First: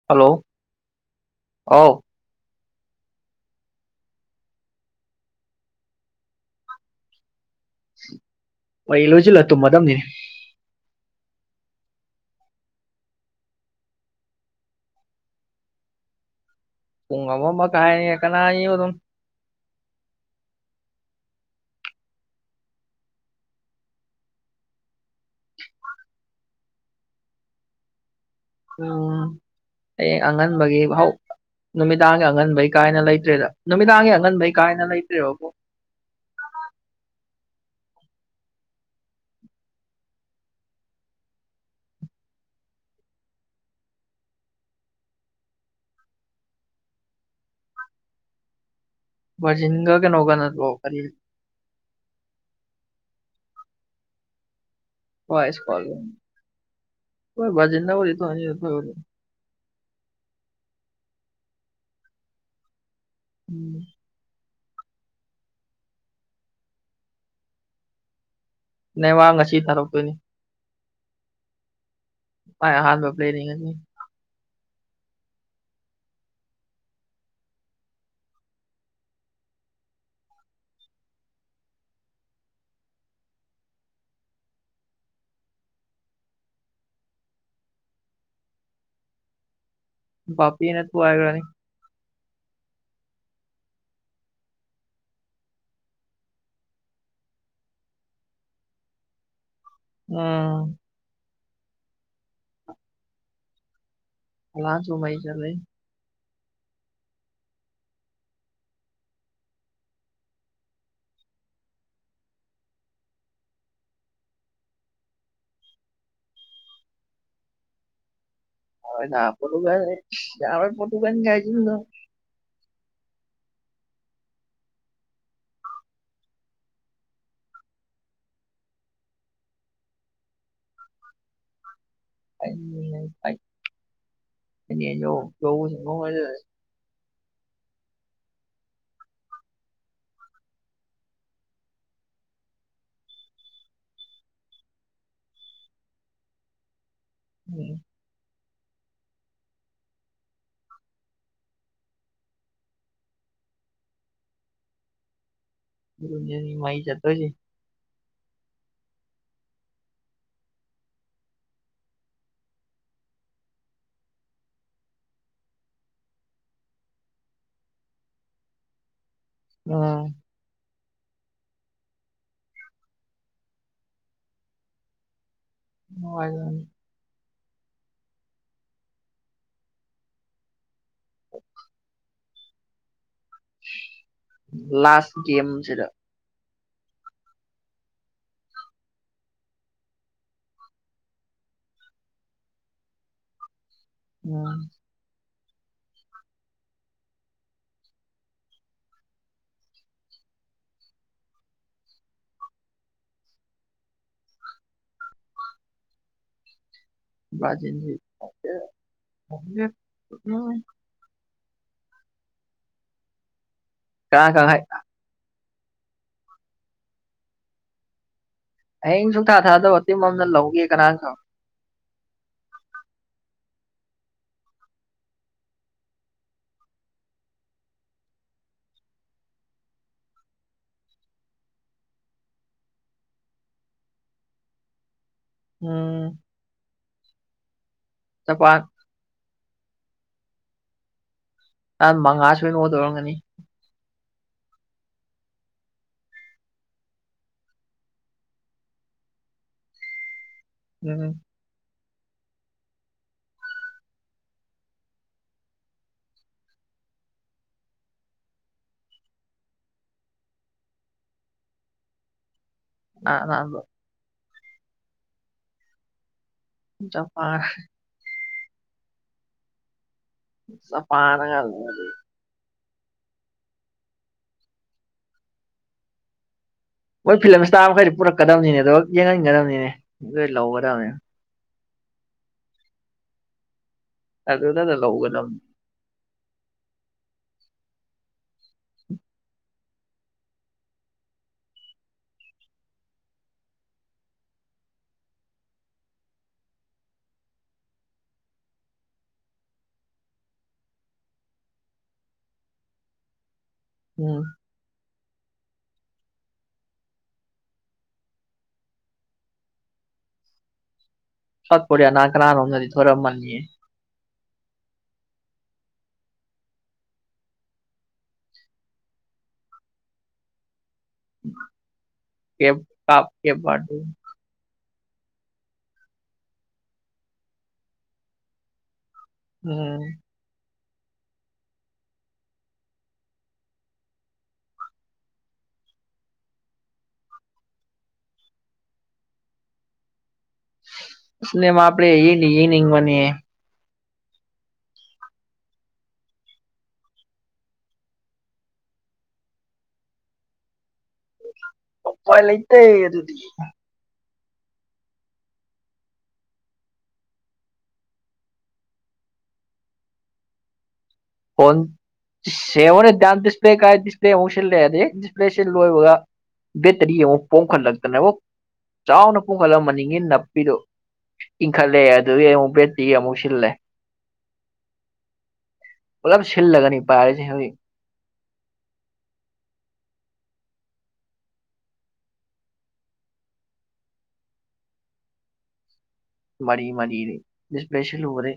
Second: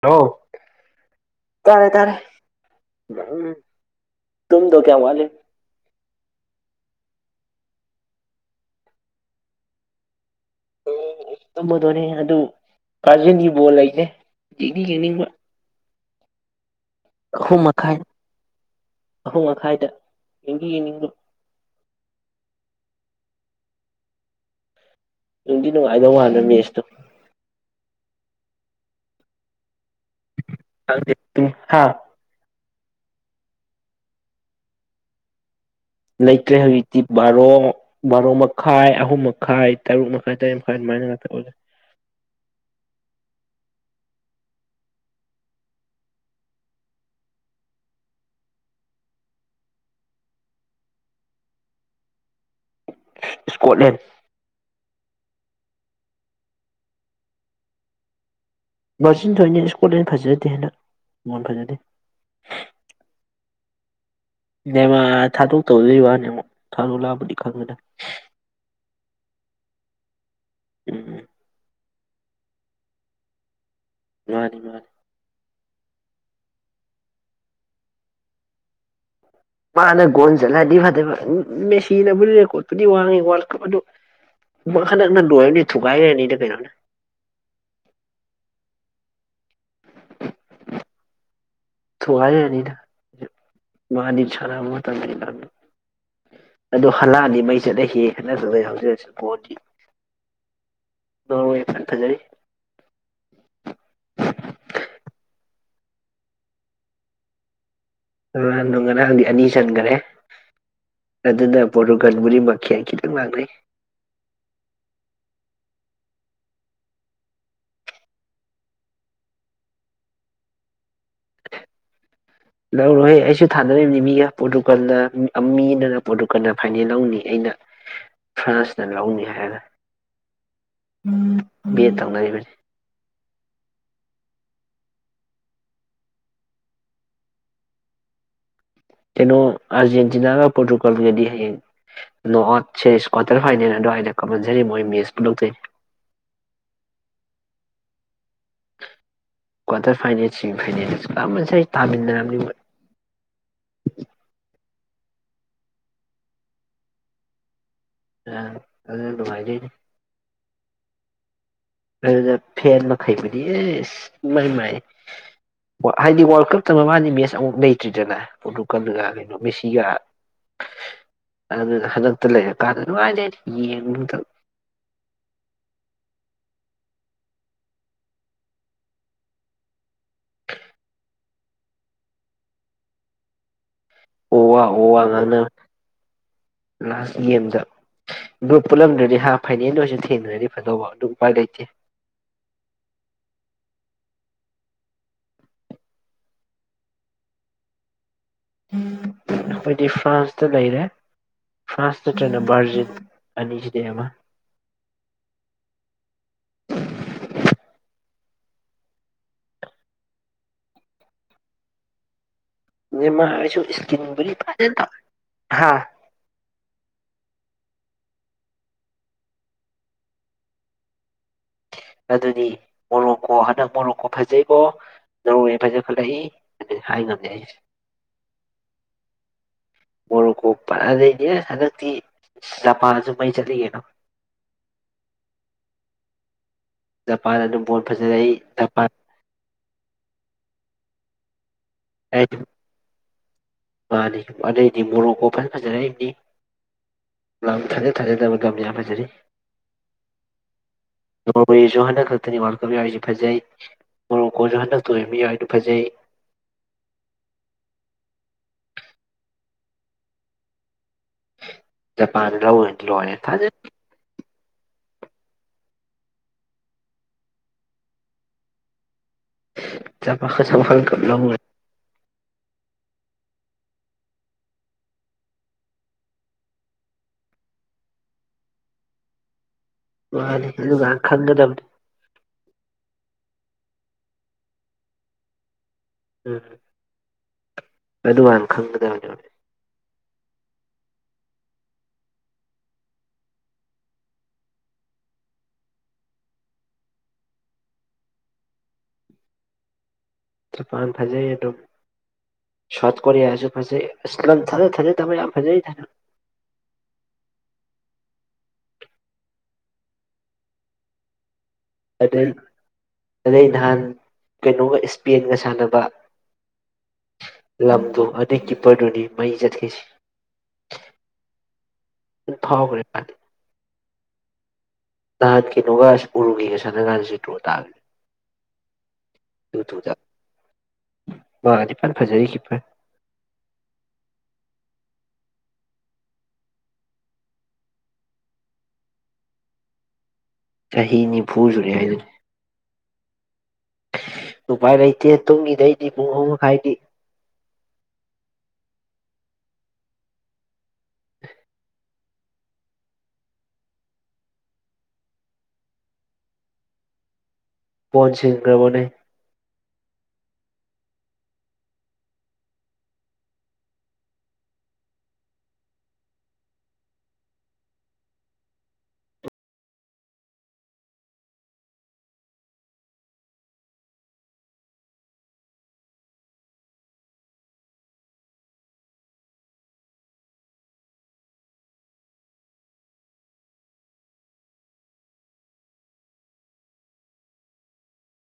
hello hello ꯇꯔꯦ ꯑꯥꯎ ꯇꯥꯔꯦ ꯇꯨꯨꯝꯗꯣ ꯀꯌꯥ ꯋꯥꯠꯂꯤ ꯑꯩ ꯂꯣꯏꯁꯤꯜꯂ ꯇꯨꯝ ꯃꯗꯝꯅꯤ ꯇꯨꯝꯝꯕꯗꯣꯅꯦ ꯑꯗꯨ ꯕꯔꯥꯖꯤꯟꯒꯤ ꯕꯣꯜ ꯂꯩꯌꯦ ꯌꯦꯡꯗꯤ ꯌꯦꯡꯅꯤꯡꯕ ꯄꯨꯡ ꯑꯃ ꯑꯍꯨꯝ ꯃꯈꯥꯏ ꯃꯈꯥꯏꯅꯦ ꯀꯅꯥꯅꯤꯕ ꯑꯗꯨꯝ ꯑꯍꯨꯝ ꯃꯈꯥꯏꯗ ꯌꯦꯡꯗꯤ ꯌꯦꯡꯅꯤꯡꯕ ꯅꯨꯡꯗꯤ ꯅꯨꯡꯉꯥꯏꯗꯧ ꯃꯥꯜꯂ ꯃꯦꯁꯇꯣ ꯎꯝ ꯑꯉꯟꯕꯒꯤ ꯍꯧ ꯈꯪꯗꯦ ꯑꯗꯨꯝ ꯍꯥ ꯅꯨꯃꯤꯗꯥꯡꯒꯤ ꯑꯉꯟꯕꯒꯤ ꯀꯥꯏꯅ ꯂꯩꯇ꯭ꯔꯦꯗ ꯅꯨꯃꯤꯗꯥꯡꯒꯤ ꯑꯉꯟꯕꯩ ꯀꯥꯏꯅ ꯂꯩꯇ꯭ꯔꯦꯕꯕꯣ ꯂꯩꯇ꯭ꯔꯦ ꯍꯧꯖꯤꯛꯇꯤ ꯕꯥꯔꯣ ꯕꯥꯔꯣ ꯃꯈꯥꯏ ꯑꯍꯨꯝ ꯃꯈꯥꯏ ꯇꯔꯨꯛ ꯃꯈꯥꯏ ꯇꯔꯦꯠ ꯃꯈꯥꯏ ꯑꯗꯨꯃꯥꯏꯅ ꯉꯥꯛꯇ ꯕꯔꯥꯖꯤꯜꯒꯥ ꯀꯩꯅꯣꯒ ꯅꯠꯇꯔꯣ ꯀꯔꯤ ꯏꯁꯀꯣꯠꯂꯦꯟ ꯍꯣꯏ ꯏꯁꯀꯣꯠꯂꯦꯟ ꯕꯔꯥꯖꯤꯜ ꯅ ꯕꯨꯗꯤ ꯊꯣꯏꯅꯤꯗꯥ ꯕꯔꯥꯖꯤꯜ ꯊꯣꯏꯅꯤ ꯐꯖꯗꯦ ꯍꯟꯗꯛ ꯕꯣꯜ ꯐꯖꯗꯦ ꯎꯝ ꯅꯦꯃꯥꯔ ꯊꯥꯗꯣꯛ ꯇꯧꯗꯣꯏ ꯋꯥꯅꯦ ꯊꯥꯗꯣꯛ ꯂꯥꯛꯑꯕꯗꯤ ꯈꯪꯒꯗꯧꯅꯦ ꯅꯦꯃꯥꯔꯉꯁꯤ ꯊꯥꯔꯛꯇꯣꯏꯅꯤ ꯎꯝ ꯃꯥꯏ ꯑꯍꯥꯟꯕ ꯄ꯭ꯂꯦ ꯅꯦ ꯉꯁꯤ ꯃꯥꯅꯤ ꯃꯥꯅꯤ ꯃꯥꯅ ꯒꯣꯜ ꯆꯠꯂꯗꯤ ꯐꯗꯦꯕ ꯃꯦꯁꯤꯅꯕꯨ ꯔꯦꯀꯣꯔꯠꯄꯨꯗꯤ ꯋꯥꯡꯉꯤ ꯋꯥꯔꯜ ꯀꯞ ꯑꯗꯨ ꯍꯟꯗꯛꯅ ꯂꯣꯏꯔꯗꯤ ꯊꯨꯒꯥꯏꯈ꯭ꯔꯅꯤꯅ ꯀꯩꯅꯣꯅ ꯕꯥꯄꯦꯅ ꯊꯨꯒꯥꯏꯈꯔꯅꯤ ꯊꯨꯒꯥꯏꯔꯔꯅꯤꯅ ꯃꯥꯅꯤ ꯁꯥꯟꯅꯕ ꯃꯇꯝꯗ ꯑꯗꯣ ꯍꯥꯂꯥꯜ ꯗꯤ ꯃꯩ ꯆꯠꯂ ꯍꯦ ꯍꯥꯏꯅ ꯆꯠꯂ ꯍꯧꯖꯤꯛꯁꯤ ꯕꯣꯜꯗꯤ ꯎꯝ [unintelligible] ꯍꯂꯜꯁꯨ ꯃꯩ ꯆꯠꯂꯤ ꯑ ꯅꯣꯡ ꯉꯔꯥꯡꯗꯤ ꯑꯅꯤ ꯆꯟꯈꯔꯦ ꯑꯗꯨꯅ ꯄꯣꯇꯨꯒꯜꯕꯨꯗꯤ ꯃꯈꯦꯟ ꯈꯤꯇꯪ ꯂꯥꯡꯅꯩ ꯄꯣꯇꯨꯒꯜꯒ ꯌꯥꯔꯣꯏ ꯄꯣꯇꯨꯒꯜꯒ ꯍꯥꯏꯖꯤꯟꯗꯅ ꯂꯧꯔꯣꯍꯦ ꯑꯩꯁꯨ ꯊꯥꯅꯔꯤꯕꯅꯤ ꯃꯤꯒ ꯄꯣꯔꯇꯨꯒꯜꯗ ꯃꯤꯅꯅ ꯄꯣꯔꯇꯨꯒꯜꯗ ꯐꯥꯏꯅꯦꯜ ꯂꯧꯅꯤ ꯑꯩꯅ ꯐ꯭ꯔꯥꯟꯁꯅ ꯂꯧꯅꯤ ꯍꯥꯏꯔ ꯑꯩ [unintelligible] ꯀꯅꯣ ꯑꯥꯔꯖꯦꯟꯇꯤꯅꯥꯒ ꯄꯣꯔꯇꯨꯒꯜꯒꯗꯤ ꯍꯌꯦꯡ ꯅꯣꯑꯠ ꯁꯦꯁ ꯀ꯭ꯋꯥꯇꯔ ꯐꯥꯏꯅꯦꯜ ꯑꯗꯨꯋꯥꯏꯗ ꯀꯥꯞꯄꯟꯁꯔꯤ ꯃꯣꯏ ꯃꯦꯁ ꯄꯨꯟꯂꯛꯇꯣꯏꯅꯤ ꯎꯝ ꯀ꯭ꯋꯥꯔꯇꯔ ꯐꯥꯏꯅꯦꯜꯁꯤꯡ ꯐꯥꯏꯅꯦꯁ ꯀꯥꯁ ꯊꯥꯃꯤꯟꯅꯔꯅꯤ ꯃꯩ ꯆꯠꯇꯣꯏꯁꯦ ꯑ ꯑꯗꯨ ꯅꯨꯡꯉꯥꯏꯖꯩꯅꯤ ꯑꯗꯨꯗ ꯐꯦꯟ ꯃꯈꯩꯕꯨꯗꯤ ꯑꯦ ꯃꯥꯏ ꯃꯥꯏ ꯍꯥꯏꯗꯤ ꯋꯥꯔꯜ ꯀꯞꯇ ꯃꯃꯒꯤ ꯃꯦꯠꯆ ꯑꯃꯨꯛ ꯂꯩꯇ꯭ꯔꯤꯗꯅ ꯄꯣꯔꯇꯨꯒꯜꯒ ꯃꯦꯁꯤꯒ ꯎꯝ ꯑꯗꯨꯅ ꯍꯟꯗꯛ ꯂꯩꯔꯥ ꯀꯟꯗ ꯅꯨꯡꯉꯥꯏꯅꯤ ꯌꯦꯡꯕꯨ ꯇꯧꯔꯤ [inaudible] [unintelligible] ꯑꯣ ꯋꯥ ꯑꯣ ꯋꯥ ꯂꯥꯁ ꯉꯥꯡꯅꯕ ꯒꯥꯃꯦꯝ ꯁꯤ ꯂꯥꯁ ꯒꯦꯝꯗ ꯑꯗꯨ ꯄꯨꯜꯂꯝꯗ꯭ꯔꯗꯤ ꯍꯥ ꯐꯥꯏꯅꯜꯗ ꯑꯣꯏꯁꯨ ꯊꯦꯡꯅ꯭ꯔꯗꯤ ꯐꯗꯧꯕ ꯑꯗꯨ ꯎꯄꯥꯏ ꯂꯩꯇꯦ ꯎꯝ ꯑꯩꯈꯣꯏꯗꯤ ꯐ꯭ꯔꯥꯟꯁꯇ ꯂꯩꯔꯦ ꯐ꯭ꯔꯥꯟꯁ ꯅꯠꯇ꯭ꯔꯅ ꯕꯥꯔꯖꯤꯜ ꯑꯅꯤꯁꯤꯗꯩ ꯑꯃ ꯕ꯭ꯔꯥꯖꯤꯜꯁꯤ [inaudible] ꯅꯦꯃꯥꯔꯁꯨ ꯀꯅꯥ ꯏꯁꯀꯤꯟꯕꯨꯗꯤ ꯈꯪ [unintelligible] ꯍꯥꯥ ꯍꯌꯦꯡ ꯁꯨꯡꯊꯥ ꯊꯥꯖꯗꯕ ꯇꯤꯝ ꯑꯃꯅ ꯂꯧꯒꯤ ꯀꯅꯥꯅ ꯈꯪꯕ ꯑꯗꯨꯗꯤ ꯃꯣꯔꯣꯛꯀꯣ ꯍꯟꯗꯛ ꯃꯣꯔꯣꯛꯀꯣ ꯐꯖꯩꯀꯣ [unintelligible] ꯐꯖꯈꯠꯂꯛꯏ ꯑꯗꯨ ꯍꯥꯏ ꯉꯝꯅꯦ ꯑꯩꯁꯦ ꯃꯣꯔꯣꯛꯀꯣ ꯐꯖꯩꯍꯦ ꯍꯟꯗꯛꯇꯤ ꯖꯄꯥꯟꯁꯨ ꯃꯩ ꯆꯠꯂꯤ ꯀꯩꯅꯣ ꯎꯝ ꯖꯄꯥꯟꯅꯗꯨꯝ ꯕꯣꯜ ꯐꯖꯔꯛ ꯏ ꯖꯄꯥꯟ [unintelligible] ꯅꯍꯥꯟ ꯃꯉꯥ ꯁꯣꯏꯅ ꯑꯣꯗꯧꯔꯝꯒꯅꯤ ꯃꯥꯟꯅꯤ ꯑꯗꯩꯗꯤ ꯃꯣꯔꯣꯛꯀꯣ ꯐꯖ ꯐꯖꯔꯛꯏꯝꯅꯤ ꯂꯝ ꯊꯥꯖ ꯊꯥꯖꯗꯕ ꯂꯝ ꯌꯥꯝ ꯐꯖꯔꯤ ꯎꯝ [unintelligible] ꯍꯟꯗꯛ ꯈꯛꯇꯅꯤ ꯋꯥꯔꯀ ꯃꯤꯑꯣꯏꯁꯨ ꯐꯖꯩꯁꯨ ꯍꯟꯗꯛꯇꯨ ꯃꯤꯑꯣꯏꯁꯨ ꯐꯖꯩ ꯖꯄꯥꯟ ꯑꯍꯥꯟꯕ [unintelligible] ꯖꯄꯥꯟ [unintelligible] ꯖꯄꯥꯟꯅꯒ [unintelligible] ꯃꯣꯏ ꯐꯤꯂꯝ ꯁ꯭ꯇꯥꯔ ꯃꯈꯩꯗꯣ ꯄꯨꯔꯛꯀꯗꯕꯅꯤꯅꯦ ꯑꯗꯨꯒ ꯌꯦꯡꯍꯟꯒꯗꯕꯅꯤꯅꯦ ꯂꯣꯏ ꯃꯥꯟꯅꯤ ꯂꯧꯒꯗꯕꯅꯦ ꯑꯗꯨꯀꯥꯟ ꯈꯪꯒꯗꯕꯅꯤ ꯑꯗꯨꯗꯗ ꯂꯧꯒꯗꯝꯅꯤ ꯎꯝ ꯑꯗꯨ [unintelligible] ꯈꯪꯗꯅꯦ ꯖꯄꯥꯥꯟ ꯐꯖꯩ ꯑꯗꯨꯝ ꯁꯥꯎꯠ ꯀꯣꯔꯤꯌꯥꯁꯨ ꯍꯧꯖꯤꯛ ꯎꯝ ꯏꯁ [unintelligible] ꯇꯕ ꯌꯥꯝ ꯐꯖꯩꯗ ꯗꯨꯝ ꯁꯠꯄꯌꯥ ꯅꯅꯥ ꯀ ꯑꯗꯩ ꯅꯅ ꯅꯣꯟ ꯊꯔ ꯃꯥꯟꯅꯤ ꯑꯗꯩ ꯅꯍꯥꯟ ꯀꯩꯅꯣꯒ ꯏꯁꯄꯦꯟꯒ ꯁꯥꯟꯅꯕ ꯂꯝꯗꯨ ꯑꯗꯨꯏ ꯀꯤꯞꯄꯔꯗꯨꯅꯤ ꯃꯩ ꯆꯠꯂꯤꯁꯦ ꯐꯥꯎꯈ꯭ꯔꯦ ꯃꯥꯗꯤ [unintelligible] ꯅꯍꯥꯟ ꯀꯩꯅꯣꯒ ꯎꯔꯨꯒꯦꯒ ꯁꯅꯒꯥꯟꯗ ꯁꯤ ꯗ꯭ꯔꯣ ꯇꯥꯒ꯭ꯔꯦ ꯎꯝ ꯋꯥꯗꯤꯄꯥꯜ ꯐꯖꯔꯤ ꯀꯄ ꯆꯍꯤ ꯅꯤꯐꯨ ꯅꯦꯃꯥ ꯁꯨꯔꯦ ꯄꯂꯦ ꯍꯥꯏꯗꯨꯅꯤ ꯌꯦꯅꯤ ꯌꯦꯅꯤꯕꯅꯦ ꯎꯄꯥꯏ ꯂꯩꯇꯦ ꯇꯨꯡꯒꯤꯗꯩꯗꯤ ꯄꯨꯡ ꯑꯍꯨꯝ ꯃꯈꯥꯏꯗꯤ [inaudible] ꯎꯄꯥꯏ ꯂꯩꯇ ꯑꯗꯨꯗꯤ ꯄꯟꯁꯤꯀ꯭ꯔꯃꯅꯦ ꯐꯣꯟ ꯁꯦꯝꯃꯅꯦ ꯗꯤꯁꯄ꯭ꯂꯦ ꯀꯥꯏ ꯗꯤꯁꯄ꯭ꯂꯦ ꯑꯃꯨꯛ ꯁꯤꯜꯂꯛꯑꯦ ꯑꯗꯦꯛ ꯗꯤꯁꯄ꯭ꯂꯦ ꯁꯤꯜ ꯂꯣꯏꯕꯒ ꯕꯦꯇꯔꯤ ꯑꯃꯨꯛ ꯄꯣꯝꯈꯠꯂꯛꯇꯅꯦꯕ ꯆꯥꯎꯅ ꯄꯣꯝꯈꯠꯂꯝꯍꯟꯅꯤꯡꯉꯤ ꯅꯥꯞꯄꯤꯗꯨꯣ ꯏꯪꯈꯠꯂꯛꯑꯦ ꯑꯗꯨꯒꯤ ꯑꯃꯨꯛ ꯕꯦꯠꯇ꯭ꯔꯤ ꯑꯃꯨꯛ ꯁꯤꯜꯂꯦ ꯑꯣꯂ ꯁꯤꯤꯜꯂꯒꯅꯤ ꯄꯥꯔꯁꯤ ꯃꯔꯤ ꯃꯔꯤꯔꯦ ꯁꯄꯦꯁꯜ ꯑꯣꯏꯔꯦ